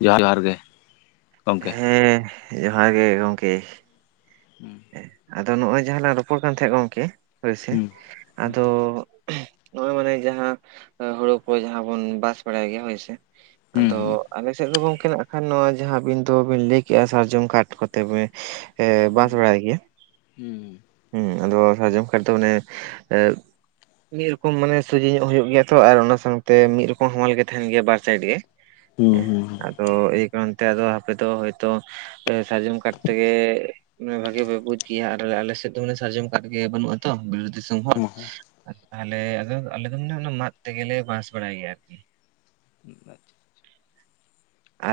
ᱡᱚᱦᱟᱨ ᱡᱚᱦᱟᱨ ᱜᱮ᱾ ᱜᱚᱢᱠᱮ ᱦᱮᱸ ᱡᱚᱦᱟᱨ ᱜᱮ ᱜᱚᱝᱠᱮ ᱾ ᱦᱩᱸ ᱟᱫᱚ ᱱᱚᱜ-ᱚᱭ ᱡᱟᱦᱟᱸ ᱞᱟᱝ ᱨᱚᱯᱚᱲ ᱠᱟᱱ ᱛᱟᱦᱮᱸᱫ ᱜᱚᱝᱠᱮ ᱦᱳᱭ ᱥᱮ᱾ ᱦᱩᱸ ᱦᱩᱸ ᱟᱫᱚ ᱱᱚᱜ-ᱚᱭ ᱢᱟᱱᱮ ᱡᱟᱦᱟᱸ ᱦᱩᱲᱩ ᱠᱚ ᱡᱟᱦᱟᱸ ᱵᱚᱱ ᱵᱟᱥ ᱵᱟᱲᱟᱭ ᱜᱮᱭᱟ ᱦᱳᱭ ᱥᱮ᱾ ᱟᱫᱚ ᱟᱞᱮ ᱥᱮᱫ ᱫᱚ ᱜᱚᱝᱠᱮ ᱱᱟᱜ᱾ ᱠᱷᱟᱱ ᱱᱚᱶᱟ ᱡᱟᱦᱟᱸ ᱟᱹᱵᱤᱱ ᱫᱚᱵᱤᱱ ᱞᱟᱹᱭ ᱠᱮᱜᱼᱟ᱾ ᱥᱟᱨᱡᱚᱢ ᱠᱟᱴ ᱠᱚᱛᱮ ᱵᱮᱱ ᱮ ᱦᱩᱸ ᱫᱷᱚᱲᱟᱭ ᱜᱮᱭᱟ ᱦᱩᱸ ᱦᱮᱸ ᱟᱫᱚ ᱥᱟᱨᱡᱚᱢ ᱠᱟᱴ ᱫᱚ ᱚᱱᱮ ᱮ ᱢᱤᱫ ᱨᱚᱠᱚᱢ ᱢᱟᱱᱮ ᱥᱚᱡᱮ ᱧᱚᱜ ᱦᱩᱭᱳᱜ ᱜᱮᱭᱟ ᱛᱚ ᱟᱨ ᱚᱱᱟ ᱥᱟᱶᱛᱮ ᱢᱤᱫ ᱨᱚᱠᱚᱢ ᱦᱟᱢᱟᱞ ᱜᱮ ᱛᱟᱦᱮᱱ ᱜᱮᱭᱟ ᱵᱟᱨ ᱥᱟᱭᱤᱰ ᱜᱮ᱾ ᱦᱩᱸ ᱦᱩᱸ ᱦᱩᱸ᱾ ᱛᱚ ᱮᱭ ᱠᱟᱨᱚᱱ ᱛᱮ ᱟᱫᱚ ᱟᱯᱮ ᱫᱚ ᱦᱚᱭᱛᱚ ᱥᱟᱨᱡᱚᱢ ᱠᱟᱴ ᱛᱮᱜᱮ᱾ ᱢᱟᱱᱮ ᱵᱷᱟᱜᱮ ᱵᱮ ᱵᱩᱡ ᱜᱮᱭᱟ ᱟᱨ ᱟᱞᱮ ᱥᱮᱫ ᱫᱚ ᱢᱟᱱᱮ ᱥᱟᱨᱡᱚᱢ ᱠᱟᱴ ᱜᱮ ᱵᱟᱹᱱᱩᱜᱼᱟ ᱛᱚ ᱵᱤᱞᱟᱹᱛ ᱫᱤᱥᱚᱢ ᱦᱚᱲ᱾ ᱦᱩᱸ ᱛᱟᱦᱚᱞᱮ ᱟᱫᱚ ᱟᱞᱮ ᱫᱚ ᱢᱟᱱᱮ ᱚᱱᱟ ᱢᱟᱫ ᱛᱮᱜᱮᱞᱮ ᱵᱟᱥ ᱵᱟᱲᱟᱭ ᱜᱮᱭᱟ ᱟᱨ ᱠᱤ᱾ [unintelligible]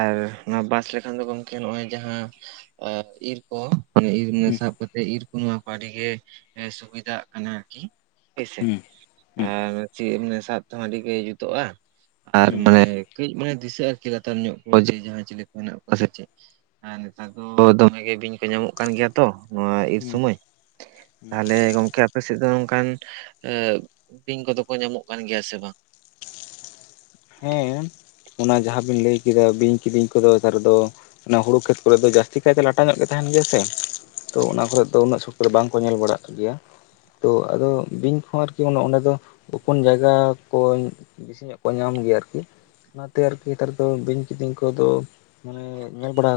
ᱟᱨ ᱱᱚᱣᱟ ᱵᱟᱥ ᱞᱮᱠᱷᱟᱱ ᱫᱚ ᱜᱚᱝᱠᱮ ᱱᱚᱜ-ᱚᱭ ᱡᱟᱦᱟᱸ ᱤᱨ ᱠᱚ ᱢᱟᱱᱮ ᱤᱨ ᱢᱟᱱᱮ ᱥᱟᱵ ᱠᱟᱛᱮᱫ ᱤᱨ ᱠᱚ ᱱᱚᱣᱟ ᱠᱚ ᱟᱹᱰᱤ ᱜᱮ ᱥᱩᱵᱤᱫᱟᱜ ᱠᱟᱱᱟ ᱟᱨᱠᱤ ᱦᱳᱭ ᱥᱮ ᱾ ᱟᱨ ᱪᱮᱫ ᱢᱟᱱᱮ ᱥᱟᱵ ᱛᱮᱦᱚᱸ ᱟᱹᱰᱤ ᱜᱮ ᱡᱩᱛᱩᱜᱼᱟ, ᱟᱨ ᱦᱩᱸ ᱢᱟᱱᱮ ᱠᱟᱹᱡᱽ ᱢᱟᱱᱮ ᱫᱤᱥᱟᱹᱜ-ᱟ, ᱪᱤᱠᱟᱛᱮ? ᱪᱮᱛᱟᱱ ᱧᱚᱜ ᱠᱚ ᱡᱮ ᱡᱟᱦᱟᱸᱭ ᱪᱤᱞᱤ ᱠᱚ ᱦᱮᱱᱟᱜ ᱠᱚᱣᱟ ᱥᱮ ᱪᱮᱫ ᱟᱨ ᱱᱮᱛᱟᱨ ᱫᱚ ᱫᱚᱢᱮ ᱜᱮ ᱵᱤᱧ ᱠᱚ ᱧᱟᱢᱚᱜ ᱠᱟᱱ ᱜᱮᱭᱟ ᱾ ᱛᱚ ᱱᱚᱣᱟ ᱤᱨ ᱦᱩᱸ ᱥᱚᱢᱟᱹᱭ ᱦᱩᱸ ᱛᱟᱦᱚᱞᱮ ᱜᱚᱝᱠᱮ ᱟᱯᱮ ᱥᱮᱫ ᱫᱚ ᱱᱚᱝᱠᱟ ᱟᱹ ᱵᱤᱧ ᱠᱚᱫᱚ ᱠᱚ ᱧᱟᱢᱚᱜ ᱠᱟᱱ ᱜᱮᱭᱟ ᱥᱮ ᱵᱟᱝ? ᱦᱮᱸ ᱚᱱᱟ ᱡᱟᱦᱟᱸᱵᱤᱱ ᱞᱟᱹᱭ ᱠᱮᱫᱟ ᱵᱤᱧ ᱠᱤᱫᱤᱧ ᱠᱚᱫᱚ [unintelligible] ᱨᱮᱫᱚ ᱚᱱᱟ ᱦᱩᱲᱩ ᱠᱷᱮᱛ ᱠᱚᱨᱮ ᱫᱚ ᱡᱟᱥ ᱛᱤ ᱠᱟᱭ ᱛᱮ ᱞᱟᱴᱟ ᱧᱚᱜ ᱜᱮ ᱛᱟᱸᱦᱮᱱ ᱜᱮᱭᱟ ᱥᱮ ᱛᱚ ᱚᱱᱟ ᱠᱚᱨᱮᱜ ᱫᱚ ᱩᱱᱟᱹᱜ ᱥᱚᱠᱛᱚ ᱫᱚ ᱵᱟᱝᱠᱚ ᱧᱮᱞ ᱵᱟᱲᱟᱜ ᱜᱮᱭᱟ᱾ ᱛᱚ ᱟᱫᱚ ᱵᱤᱧ ᱠᱚᱦᱚᱸ ᱟᱨᱠᱤ ᱚᱱᱮ ᱚᱸᱰᱮ ᱫᱚ ᱜᱳᱯᱳᱱ ᱡᱟᱭᱜᱟ ᱠᱚ ᱵᱤᱥᱤᱧᱚᱜ ᱠᱚ ᱧᱟᱢ ᱜᱮᱭᱟ ᱟᱨᱠᱤ ᱚᱱᱟᱛᱮ ᱟᱨᱠᱤ ᱱᱮᱛᱟᱨ ᱫᱚ ᱵᱤᱧ ᱠᱤᱫᱤᱧ ᱠᱚᱫᱚ ᱢᱟᱱᱮ ᱧᱮᱞ ᱵᱟᱲᱟ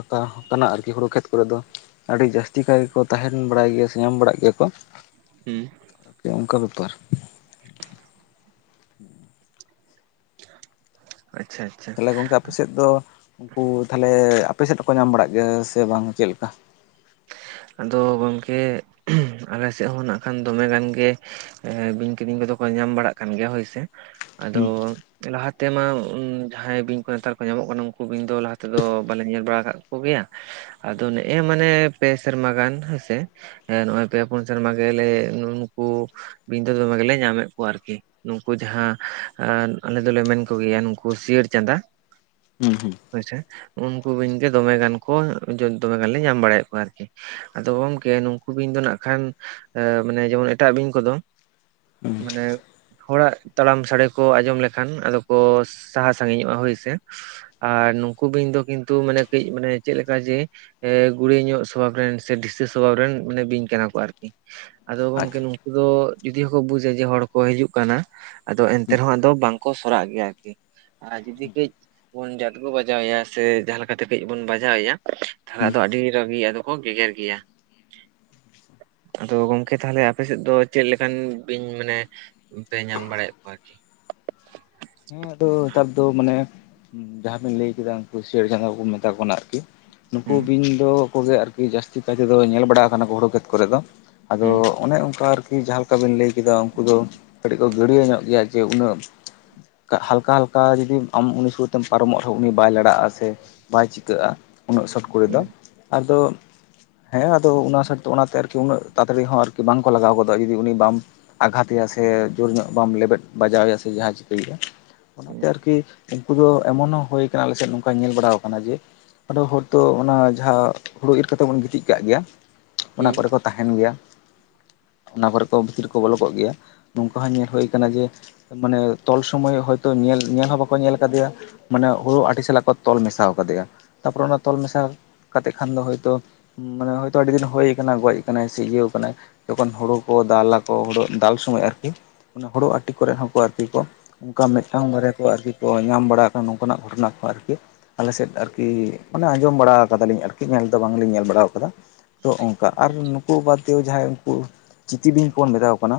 ᱠᱟᱱᱟ ᱟᱨᱠᱤ ᱦᱩᱲᱩ ᱠᱷᱮᱛ ᱠᱚᱨᱮ ᱫᱚ᱾ ᱟᱰᱤ ᱡᱟᱹᱥᱛᱤ ᱠᱟᱭ ᱜᱮᱠᱚ ᱛᱟᱦᱮᱱ ᱵᱟᱲᱟᱭ ᱜᱮᱭᱟ ᱥᱮ ᱧᱟᱢ ᱵᱟᱲᱟᱜ ᱜᱮᱭᱟ ᱠᱚ᱾ ᱦᱩᱸ ᱾ ᱛᱮ ᱚᱱᱠᱟ ᱵᱮᱯᱟᱨ ᱟᱪᱪᱷᱟ ᱾ ᱛᱟᱦᱚᱞᱮ ᱜᱚᱝᱠᱮ ᱟᱯᱮ ᱥᱮᱫ ᱫᱚ ᱩᱱᱠᱩ ᱛᱟᱦᱟᱞᱮ ᱟᱯᱮ ᱥᱮᱫ ᱦᱚᱸᱠᱚ ᱧᱟᱢ ᱵᱟᱲᱟᱜ ᱜᱮᱭᱟ ᱥᱮ ᱵᱟᱝ ᱪᱮᱫ ᱞᱮᱠᱟ? ᱟᱫᱚ ᱜᱚᱝᱠᱮ ᱟᱞᱮ ᱥᱮᱜ ᱦᱚᱸ ᱱᱟᱜ ᱠᱷᱟᱱ ᱫᱚᱢᱮ ᱜᱟᱱ ᱜᱮ ᱵᱤᱧ ᱠᱤᱫᱤᱧ ᱠᱚᱫᱚ ᱠᱚ ᱧᱟᱢ ᱵᱟᱲᱟᱜ ᱠᱟᱱ ᱜᱮᱭᱟ ᱦᱳᱭ ᱥᱮ ᱟᱫᱚ ᱦᱩᱸ ᱞᱟᱦᱟ ᱛᱮᱢᱟ ᱡᱟᱦᱟᱸᱭ ᱵᱤᱧ ᱠᱚ ᱱᱮᱛᱟᱨ ᱠᱚ ᱧᱟᱢᱚᱜ ᱠᱟᱱᱟ ᱩᱱᱠᱩ ᱵᱤᱧ ᱫᱚ ᱞᱟᱦᱟ ᱛᱮᱫᱚ ᱵᱟᱞᱮ ᱧᱮᱞ ᱵᱟᱲᱟ ᱟᱠᱟᱫ ᱠᱚ ᱜᱮᱭᱟ ᱾ ᱟᱫᱚ ᱱᱮᱜ-ᱮ ᱢᱟᱱᱮ ᱯᱮ ᱥᱮᱨᱢᱟ ᱜᱟᱱ ᱦᱳᱭ ᱥᱮ ᱱᱚᱜ-ᱚᱭ ᱯᱮ ᱯᱩᱱ ᱥᱮᱨᱢᱟ ᱜᱮᱞᱮ ᱱᱩᱜ ᱩᱱᱠᱩ ᱵᱤᱧ ᱫᱚ ᱫᱚᱢᱮ ᱜᱮᱞᱮ ᱧᱟᱢᱮᱜ ᱠᱚᱣᱟ ᱟᱨᱠᱤ ᱾ ᱱᱩᱝᱠᱩ ᱡᱟᱦᱟᱸ ᱟᱞᱮ ᱫᱚᱞᱮ ᱢᱮᱱ ᱠᱚ ᱜᱮᱭᱟ ᱱᱩᱝᱠᱩ ᱥᱤᱭᱟᱹᱲ ᱪᱟᱸᱫᱟ ᱦᱩᱸ ᱦᱩᱸ ᱾ ᱦᱳᱭ ᱥᱮ ᱩᱱᱠᱩ ᱵᱤᱧ ᱜᱮ ᱫᱚᱢᱮ ᱜᱟᱱ ᱠᱚ ᱫᱚᱢᱮ ᱜᱟᱱᱞᱮ ᱧᱟᱢ ᱵᱟᱲᱟᱭᱮᱫ ᱠᱚᱣᱟ ᱟᱨᱠᱤ ᱾ ᱟᱫᱚ ᱜᱚᱝᱠᱮ ᱱᱩᱝᱠᱩ ᱵᱤᱧ ᱫᱚ ᱱᱟᱜ ᱠᱷᱟᱱ ᱢᱟᱱᱮ ᱡᱮᱢᱚᱱ ᱮᱴᱟᱜ ᱵᱤᱧ ᱠᱚᱫᱚ ᱦᱩᱸ ᱢᱟᱱᱮ ᱦᱚᱲᱟᱜ ᱛᱟᱲᱟᱢ ᱥᱟᱰᱮ ᱠᱚ ᱟᱸᱡᱚᱢ ᱞᱮᱠᱷᱟᱱ ᱟᱫᱚ ᱠᱚ ᱥᱟᱦᱟ ᱥᱟᱜᱤᱧᱚᱜ-ᱟ ᱦᱳᱭ ᱥᱮ ᱾ ᱟᱨ ᱱᱩᱝᱠᱩ ᱵᱤᱧ ᱫᱚ ᱠᱤᱱᱛᱩ ᱢᱟᱱᱮ ᱠᱟᱹᱡ ᱢᱟᱱᱮ ᱪᱮᱫ ᱞᱮᱠᱟ ᱡᱮ ᱮᱸᱜ ᱜᱩᱲᱤᱭᱟᱹ ᱧᱚᱜ ᱥᱚᱵᱷᱟᱵ ᱨᱮᱱ ᱥᱮ ᱰᱷᱤᱥᱟᱹᱥ ᱥᱚᱵᱷᱟᱵᱽ ᱨᱮᱱ ᱢᱟᱱᱮ ᱵᱤᱧ ᱠᱟᱱᱟ ᱠᱚ ᱟᱨᱠᱤ᱾ ᱟᱫᱚ ᱜᱚᱢᱠᱮ ᱟᱪᱪᱷᱟ ᱟᱪᱪᱷᱟ ᱱᱩᱝᱠᱩ ᱫᱚ ᱡᱩᱫᱤ ᱦᱚᱸᱠᱚ ᱵᱩᱡᱟ ᱡᱮ ᱦᱚᱲ ᱠᱚ ᱦᱤᱡᱩᱜ ᱠᱟᱱᱟ᱾ ᱟᱫᱚ ᱮᱱᱛᱮ ᱨᱮᱦᱚᱸ ᱟᱫᱚ ᱵᱟᱝᱠᱚ ᱥᱚᱨᱟᱜ ᱜᱮᱭᱟ ᱟᱨᱠᱤ ᱟᱨ ᱡᱩᱫᱤ ᱠᱟᱹᱡ ᱵᱚᱱ ᱡᱟᱛᱜᱚ ᱵᱟᱡᱟᱣᱮᱭᱟ ᱥᱮ ᱡᱟᱦᱟ ᱞᱮᱠᱟᱛᱮ ᱠᱟᱹᱡ ᱵᱚᱱ ᱵᱟᱡᱟᱣᱮᱭᱟ ᱦᱩᱸ ᱛᱟᱦᱟ ᱟᱫᱚ ᱟᱰᱤ ᱨᱟᱜᱤ ᱟᱫᱚ ᱠᱚ ᱜᱮᱜᱮᱨ ᱜᱮᱭᱟ᱾ ᱟᱫᱚ ᱜᱚᱝᱠᱮ ᱛᱟᱦᱟᱞᱮ ᱟᱯᱮ ᱥᱮᱫ ᱫᱚ ᱪᱮᱫ ᱞᱮᱠᱟᱱ ᱵᱤᱧ ᱢᱟᱱᱮ ᱯᱮ ᱧᱟᱢ ᱵᱟᱲᱟᱭᱮᱫ ᱠᱚᱣᱟ ᱟᱨᱠᱤ? ᱦᱮᱸ ᱟᱫᱚ ᱱᱮᱛᱟᱨ ᱫᱚ ᱢᱟᱱᱮ ᱡᱟᱦᱟᱸ ᱵᱮᱱ ᱞᱟᱹᱭ ᱠᱮᱫᱟ ᱩᱱᱝᱠᱩ ᱥᱤᱭᱟᱹᱲ ᱪᱷᱟᱸᱫᱟ ᱵᱚᱱ ᱢᱮᱛᱟ ᱠᱚ ᱠᱟᱱᱟ ᱟᱨᱠᱤ ᱱᱩᱠᱩ ᱦᱩᱸ ᱵᱤᱧ ᱫᱚ ᱠᱚᱜᱮ ᱟᱨᱠᱤ ᱡᱟᱥᱛᱤ ᱠᱟᱭ ᱛᱮᱫᱚ ᱧᱮᱞ ᱵᱟᱲᱟᱣ ᱟᱠᱟᱱᱟ ᱠᱚ ᱦᱩᱲᱳ ᱠᱷᱮᱛ ᱠᱚᱨᱮ ᱫᱚ᱾ ᱟᱫᱚ ᱦᱩᱸ ᱚᱱᱮ ᱚᱱᱠᱟ ᱟᱨᱠᱤ ᱡᱟᱦᱟᱸ ᱞᱮᱠᱟ ᱵᱤᱱ ᱞᱟᱹᱭ ᱠᱮᱫᱟ ᱩᱱᱠᱩ ᱫᱚ ᱠᱟᱹᱴᱤᱡ ᱠᱚ ᱜᱟᱹᱲᱭᱟᱹ ᱧᱚᱜ ᱜᱮᱭᱟ ᱡᱮ ᱩᱱᱟᱹᱜ ᱦᱟᱞᱠᱟ ᱦᱟᱞᱠᱟ ᱡᱩᱫᱤᱢ ᱟᱢ ᱩᱱᱤ ᱥᱩᱨ ᱛᱮᱢ ᱯᱟᱨᱚᱢᱚᱜ ᱨᱮᱦᱚᱸ ᱩᱱᱤ ᱵᱟᱭ ᱞᱟᱲᱟᱜ-ᱟ ᱥᱮ ᱵᱟᱭ ᱪᱤᱠᱟᱹᱜ-ᱟ ᱩᱱᱟᱹᱜ ᱥᱚᱴ ᱠᱚᱨᱮ ᱫᱚ ᱦᱩᱸ ᱟᱫᱚ ᱦᱮᱸ ᱟᱫᱚ ᱩᱱᱟᱹᱜ ᱥᱟᱴ ᱫᱚ ᱚᱱᱟᱛᱮ ᱟᱨᱠᱤ ᱩᱱᱟᱹᱜ ᱛᱟᱲᱟ ᱛᱟᱲᱤ ᱦᱚᱸ ᱟᱨᱠᱤ ᱵᱟᱝᱠᱚ ᱞᱟᱜᱟᱣ ᱜᱚᱫᱚᱜ-ᱟ ᱡᱩᱫᱤ ᱩᱱᱤ ᱵᱟᱢ ᱟᱜᱷᱟᱛᱮᱭᱟ ᱥᱮ ᱡᱳᱨ ᱧᱚᱜ ᱵᱟᱢ ᱞᱮᱵᱮᱫ ᱵᱟᱡᱟᱣᱮᱭᱟ ᱥᱮ ᱡᱟᱦᱟᱸᱭ ᱪᱤᱠᱟᱹᱭᱮᱭᱟ ᱚᱱᱟᱛᱮ ᱦᱩᱸ ᱟᱨᱠᱤ ᱩᱱᱠᱩ ᱫᱚ ᱮᱢᱚᱱ ᱦᱚᱸ ᱦᱳᱭ ᱟᱠᱟᱱᱟ ᱟᱞᱮᱥᱮᱫ ᱱᱚᱝᱠᱟ ᱧᱮᱞ ᱵᱟᱲᱟᱣᱟᱠᱟᱱᱟ ᱡᱮ ᱟᱫᱚ ᱦᱚᱨ ᱛᱚ ᱚᱱᱟ ᱡᱟᱦᱟᱸ᱾ ᱦᱩᱲᱩ ᱤᱨ ᱠᱟᱛᱮᱫ ᱵᱚᱱ ᱜᱤᱛᱤᱡ ᱠᱟᱜ ᱜᱮᱭᱟ ᱚᱱᱟ ᱦᱩᱸ ᱠᱚᱨᱮ ᱠᱚ ᱛᱟᱦᱮᱱ ᱜᱮᱭᱟ᱾ ᱚᱱᱟ ᱠᱚᱨᱮ ᱠᱚ ᱵᱷᱤᱛᱤᱨ ᱠᱚ ᱵᱚᱞᱚᱠᱚᱜ ᱜᱮᱭᱟ ᱱᱚᱝᱠᱟ ᱦᱚᱸ ᱧᱮᱞ ᱦᱩᱭ ᱟᱠᱟᱱᱟ ᱡᱮᱼᱼ ᱢᱟᱱᱮ ᱛᱚᱞ ᱥᱚᱢᱚᱭ ᱦᱚᱭᱼᱼ ᱛᱚ ᱧᱮᱞ ᱧᱮᱞ ᱦᱚᱸ ᱵᱟᱠᱚ ᱧᱮᱞ ᱟᱠᱟᱫᱤᱭᱟ ᱢᱟᱱᱮ ᱦᱳᱲᱳ ᱟᱴᱤ ᱥᱟᱞᱟᱜ ᱠᱚ ᱛᱚᱞ ᱢᱮᱥᱟᱣ ᱠᱟᱫᱤᱭᱟ ᱛᱟᱯᱚᱨᱮ ᱚᱱᱟ ᱛᱚᱞ ᱢᱮᱥᱟᱞ ᱠᱟᱛᱮᱜ ᱠᱷᱟᱱ ᱫᱚ ᱦᱳᱭᱛᱚ ᱢᱟᱱᱮ ᱦᱚᱭᱛᱚ ᱟᱹᱰᱤ ᱫᱤᱱ ᱦᱳᱭ ᱠᱟᱱᱟ ᱜᱚᱡ ᱟᱠᱟᱱᱟᱭ ᱥᱮ ᱤᱭᱟᱹᱣ ᱟᱠᱟᱱᱟᱭ ᱛᱚᱠᱷᱚᱱ ᱦᱩᱲᱩ ᱠᱚ ᱫᱟᱞᱟᱠᱚ ᱦᱩᱲᱩ ᱫᱟᱞ ᱥᱚᱢᱚᱭ ᱟᱨᱠᱤ ᱚᱱᱟ ᱦᱩᱲᱩ ᱟᱴᱤ ᱠᱚᱨᱮ ᱦᱚᱸᱠᱚ ᱟᱨᱠᱤ ᱠᱚ᱾ ᱚᱱᱠᱟ ᱢᱤᱫᱴᱟᱝ ᱵᱟᱨᱭᱟ ᱠᱚ ᱟᱨᱠᱤ ᱠᱚ ᱧᱟᱢ ᱵᱟᱲᱟ ᱟᱠᱟᱱᱟ ᱱᱚᱝᱠᱟᱱᱟᱜ ᱜᱷᱚᱴᱚᱱᱟ ᱠᱚᱦᱚᱸ ᱟᱨᱠᱤ᱾ ᱟᱞᱮ ᱥᱮᱫ ᱟᱨᱠᱤ ᱢᱟᱱᱮ ᱟᱸᱡᱚᱢ ᱵᱟᱲᱟ ᱟᱠᱟᱫᱟᱞᱤᱧ ᱟᱨᱠᱤ ᱧᱮᱞ ᱫᱚ ᱵᱟᱝᱞᱤᱧ ᱧᱮᱞ ᱵᱟᱲᱟᱣ ᱟᱠᱟᱫᱟ ᱛᱚ ᱚᱱᱠᱟ ᱟᱨ ᱱᱩᱠᱩ ᱵᱟᱫ ᱫᱤᱭᱮ ᱡᱟᱦᱟᱸᱭ ᱩᱱᱠᱩ ᱪᱤᱛᱤ ᱵᱤᱧ ᱵᱚᱱ ᱢᱮᱛᱟᱣᱟ ᱠᱚ ᱠᱟᱱᱟ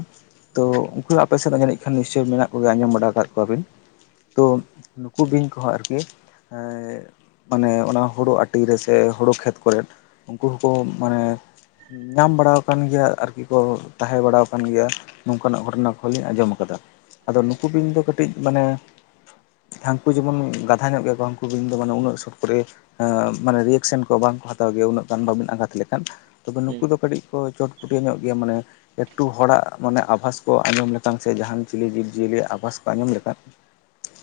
ᱛᱚ ᱩᱱᱠᱩ ᱦᱚᱸ ᱟᱯᱮ ᱥᱮᱫᱸᱡᱟᱹᱱᱤᱡ ᱠᱷᱟᱱ ᱱᱤᱥᱪᱳᱭ ᱢᱮᱱᱟᱜ ᱠᱚᱜᱮᱭᱟ ᱟᱸᱡᱚᱢ ᱵᱟᱲᱟ ᱠᱟᱜ ᱠᱚᱭᱟ ᱵᱮᱱ᱾ ᱛᱚ ᱱᱩᱠᱩ ᱵᱤᱧ ᱠᱚᱦᱚᱸ ᱟᱨᱠᱤ᱾ ᱦᱮ ᱢᱟᱱᱮ ᱚᱱᱟ ᱦᱩᱲᱩ ᱟᱹᱴᱤᱨᱮ ᱥᱮ ᱦᱩᱲᱩᱼᱼ ᱠᱷᱮᱛ ᱠᱚᱨᱮᱫ ᱩᱱᱠᱩ ᱦᱚᱸᱠᱚ ᱢᱟᱱᱮ ᱧᱟᱢ ᱵᱟᱲᱟᱣ ᱟᱠᱟᱱ ᱜᱮᱭᱟ ᱟᱨᱠᱤ ᱠᱚ᱾ ᱛᱟᱦᱮᱸ ᱵᱟᱲᱟᱣ ᱠᱟᱱ ᱜᱮᱭᱟ ᱱᱚᱝᱠᱟᱱᱟᱜ ᱜᱷᱚᱴᱚᱱᱟ ᱠᱚᱦᱚᱸ ᱞᱤᱧ ᱟᱸᱡᱚᱢ ᱟᱠᱟᱫᱟ ᱟᱫᱚ ᱱᱩᱠᱩ ᱵᱤᱧ ᱫᱚ ᱠᱟᱹᱼᱼ ᱢᱟᱱᱮ ᱦᱟᱹᱱᱠᱩ ᱡᱮᱢᱚᱱ ᱜᱟᱫᱷᱟ ᱧᱚᱜ ᱜᱮᱭᱟ ᱠᱚ ᱦᱟᱹᱱᱠᱩ ᱵᱤᱱ ᱫᱚ ᱢᱟᱱᱮ ᱩᱱᱟᱹᱜ ᱥᱴᱚ ᱠᱚᱨᱮᱼᱼ ᱦᱟ ᱢᱟᱱᱮ ᱨᱤᱭᱮᱠᱥᱮᱱ ᱠᱟ ᱵᱟᱝᱠᱚ ᱦᱟᱛᱟᱣ ᱜᱮᱭᱟ ᱩᱱᱟᱹᱜ ᱜᱟᱱ ᱵᱟᱹᱵᱤᱱ ᱟᱜᱷᱟᱛ ᱞᱮᱠᱷᱟᱱ ᱛᱚᱵᱮ ᱱᱩᱠᱩ ᱫᱚ ᱠᱟᱹᱴᱤᱡ ᱠᱚ ᱪᱚᱴᱼᱼ ᱯᱩᱴᱤᱭᱟᱹ ᱧᱚᱜ ᱜᱮᱭᱟ ᱢᱟᱱᱮᱼᱼ ᱮᱠᱴᱩ ᱦᱚᱲᱟᱜ ᱢᱟᱱᱮ ᱟᱵᱷᱟᱥ ᱠᱚ ᱟᱸᱡᱚᱢ ᱞᱮᱠᱟᱱ ᱥᱮ ᱡᱟᱦᱟᱱ ᱪᱤᱞᱤ ᱡᱤᱵᱽᱼᱡᱤᱭᱟᱹᱞᱤ ᱟᱵᱷᱟᱥ ᱠᱚ ᱟᱸᱡᱚᱢ ᱞᱮᱠᱟᱱᱼᱼ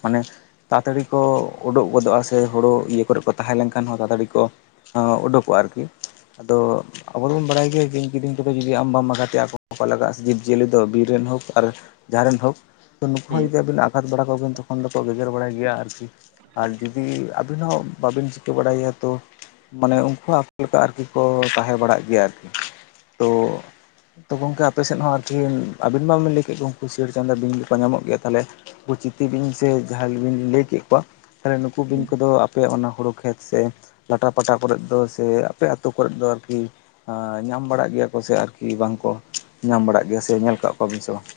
ᱢᱟᱱᱮ ᱛᱟᱲᱟᱛᱟᱹᱲᱤ ᱠᱚ ᱩᱰᱩᱠ ᱜᱚᱫᱚᱜᱼᱟ ᱥᱮ ᱦᱳᱲᱳ ᱤᱭᱟᱹ ᱠᱚᱨᱮ ᱠᱚ ᱛᱟᱦᱮᱸ ᱞᱮᱱᱠᱷᱟᱱ ᱦᱚᱸ ᱛᱟᱲᱟᱛᱟᱹᱲᱤ ᱠᱚ ᱚᱸ ᱩᱰᱩᱠᱚᱜᱼᱟ ᱟᱨᱠᱤ ᱟᱫᱚ ᱟᱵᱚ ᱫᱚᱵᱚᱱ ᱵᱟᱲᱟᱭ ᱜᱮᱭᱟ ᱵᱤᱧ ᱠᱤᱫᱤᱧᱼᱼ ᱠᱚᱫᱚ ᱡᱩᱫᱤ ᱟᱢ ᱵᱟᱢ ᱟᱜᱷᱟᱛᱮᱭᱟ ᱟᱠᱚ ᱦᱚᱸ ᱵᱟᱠᱚ ᱞᱟᱜᱟᱜᱼᱟ ᱥᱮ ᱡᱤᱵᱽᱡᱤᱭᱟᱹᱞᱤ ᱫᱚ ᱵᱤᱨ ᱨᱮᱱ ᱦᱳᱠ ᱟᱨ ᱡᱟᱦᱟᱸ ᱨᱮᱱ ᱦᱳᱠ᱾ ᱦᱳᱭ ᱦᱩᱸ ᱡᱩᱫᱤ ᱟᱵᱤᱱ ᱟᱜᱷᱟᱛ ᱵᱟᱲᱟ ᱠᱚᱣᱟᱵᱤᱱ ᱛᱚᱠᱷᱚᱱ ᱫᱚᱠᱚ ᱜᱮᱜᱮᱨ ᱵᱟᱲᱟᱭ ᱜᱮᱭᱟ ᱟᱨᱠᱤ᱾ ᱟᱨ ᱡᱩᱫᱤ ᱟᱹᱵᱤᱱ ᱦᱚᱸ ᱵᱟᱵᱤᱱ ᱪᱤᱠᱟᱹ ᱵᱟᱲᱟᱭᱮᱭᱟ ᱛᱚ᱾ ᱢᱟᱱᱮ ᱩᱱᱠᱩ ᱦᱚᱸ ᱟᱯᱮ ᱞᱮᱠᱟ ᱟᱨᱠᱤ ᱠᱚ ᱛᱟᱦᱮᱸ ᱵᱟᱲᱟᱜ ᱜᱮᱭᱟ ᱟᱨᱠᱤ ᱛᱚ᱾ ᱛᱚ ᱜᱚᱝᱠᱮ ᱟᱯᱮ ᱥᱮᱫ ᱦᱚᱸ ᱟᱨᱠᱤ ᱟᱵᱤᱱ ᱢᱟᱵᱤᱱ ᱞᱟᱹᱭ ᱠᱮᱫ ᱜᱮ ᱩᱱᱠᱩ ᱥᱤᱭᱟᱹᱲ ᱪᱟᱸᱫᱟ ᱵᱤᱧ ᱫᱚᱠᱚ ᱧᱟᱢᱚᱜ ᱜᱮᱭᱟ᱾ ᱛᱟᱦᱞᱮ ᱩᱱᱠᱩ ᱪᱤᱛᱤ ᱵᱤᱱ ᱥᱮ ᱡᱟᱦᱟᱸᱭ ᱵᱤᱱ ᱞᱟᱹᱭ ᱠᱮᱫ ᱠᱚᱣᱟ ᱛᱟᱦᱞᱮ ᱱᱩᱠᱩ ᱵᱤᱧ ᱦᱩᱸ ᱠᱚᱫᱚ᱾ ᱟᱯᱮ ᱚᱱᱟ ᱦᱩᱲᱩ ᱠᱷᱮᱛ ᱥᱮ ᱞᱟᱴᱟ ᱯᱟᱴᱟ ᱠᱚᱨᱮᱫ ᱫᱚ ᱥᱮ ᱟᱯᱮ ᱟᱹᱛᱩ ᱠᱚᱨᱮᱫ ᱫᱚ ᱟᱨᱠᱤ᱾ ᱧᱟᱢ ᱵᱟᱲᱟᱜ ᱜᱮᱭᱟ ᱠᱚ ᱥᱮ ᱟᱨᱠᱤ ᱵᱟᱝᱠᱚ ᱧᱟᱢ ᱵᱟᱲᱟᱜ ᱜᱮᱭᱟ ᱥᱮ ᱧᱮᱞ ᱠᱟᱜ ᱠᱚᱣᱟ ᱵᱤᱱ ᱥᱮ ᱵᱟᱝ ᱾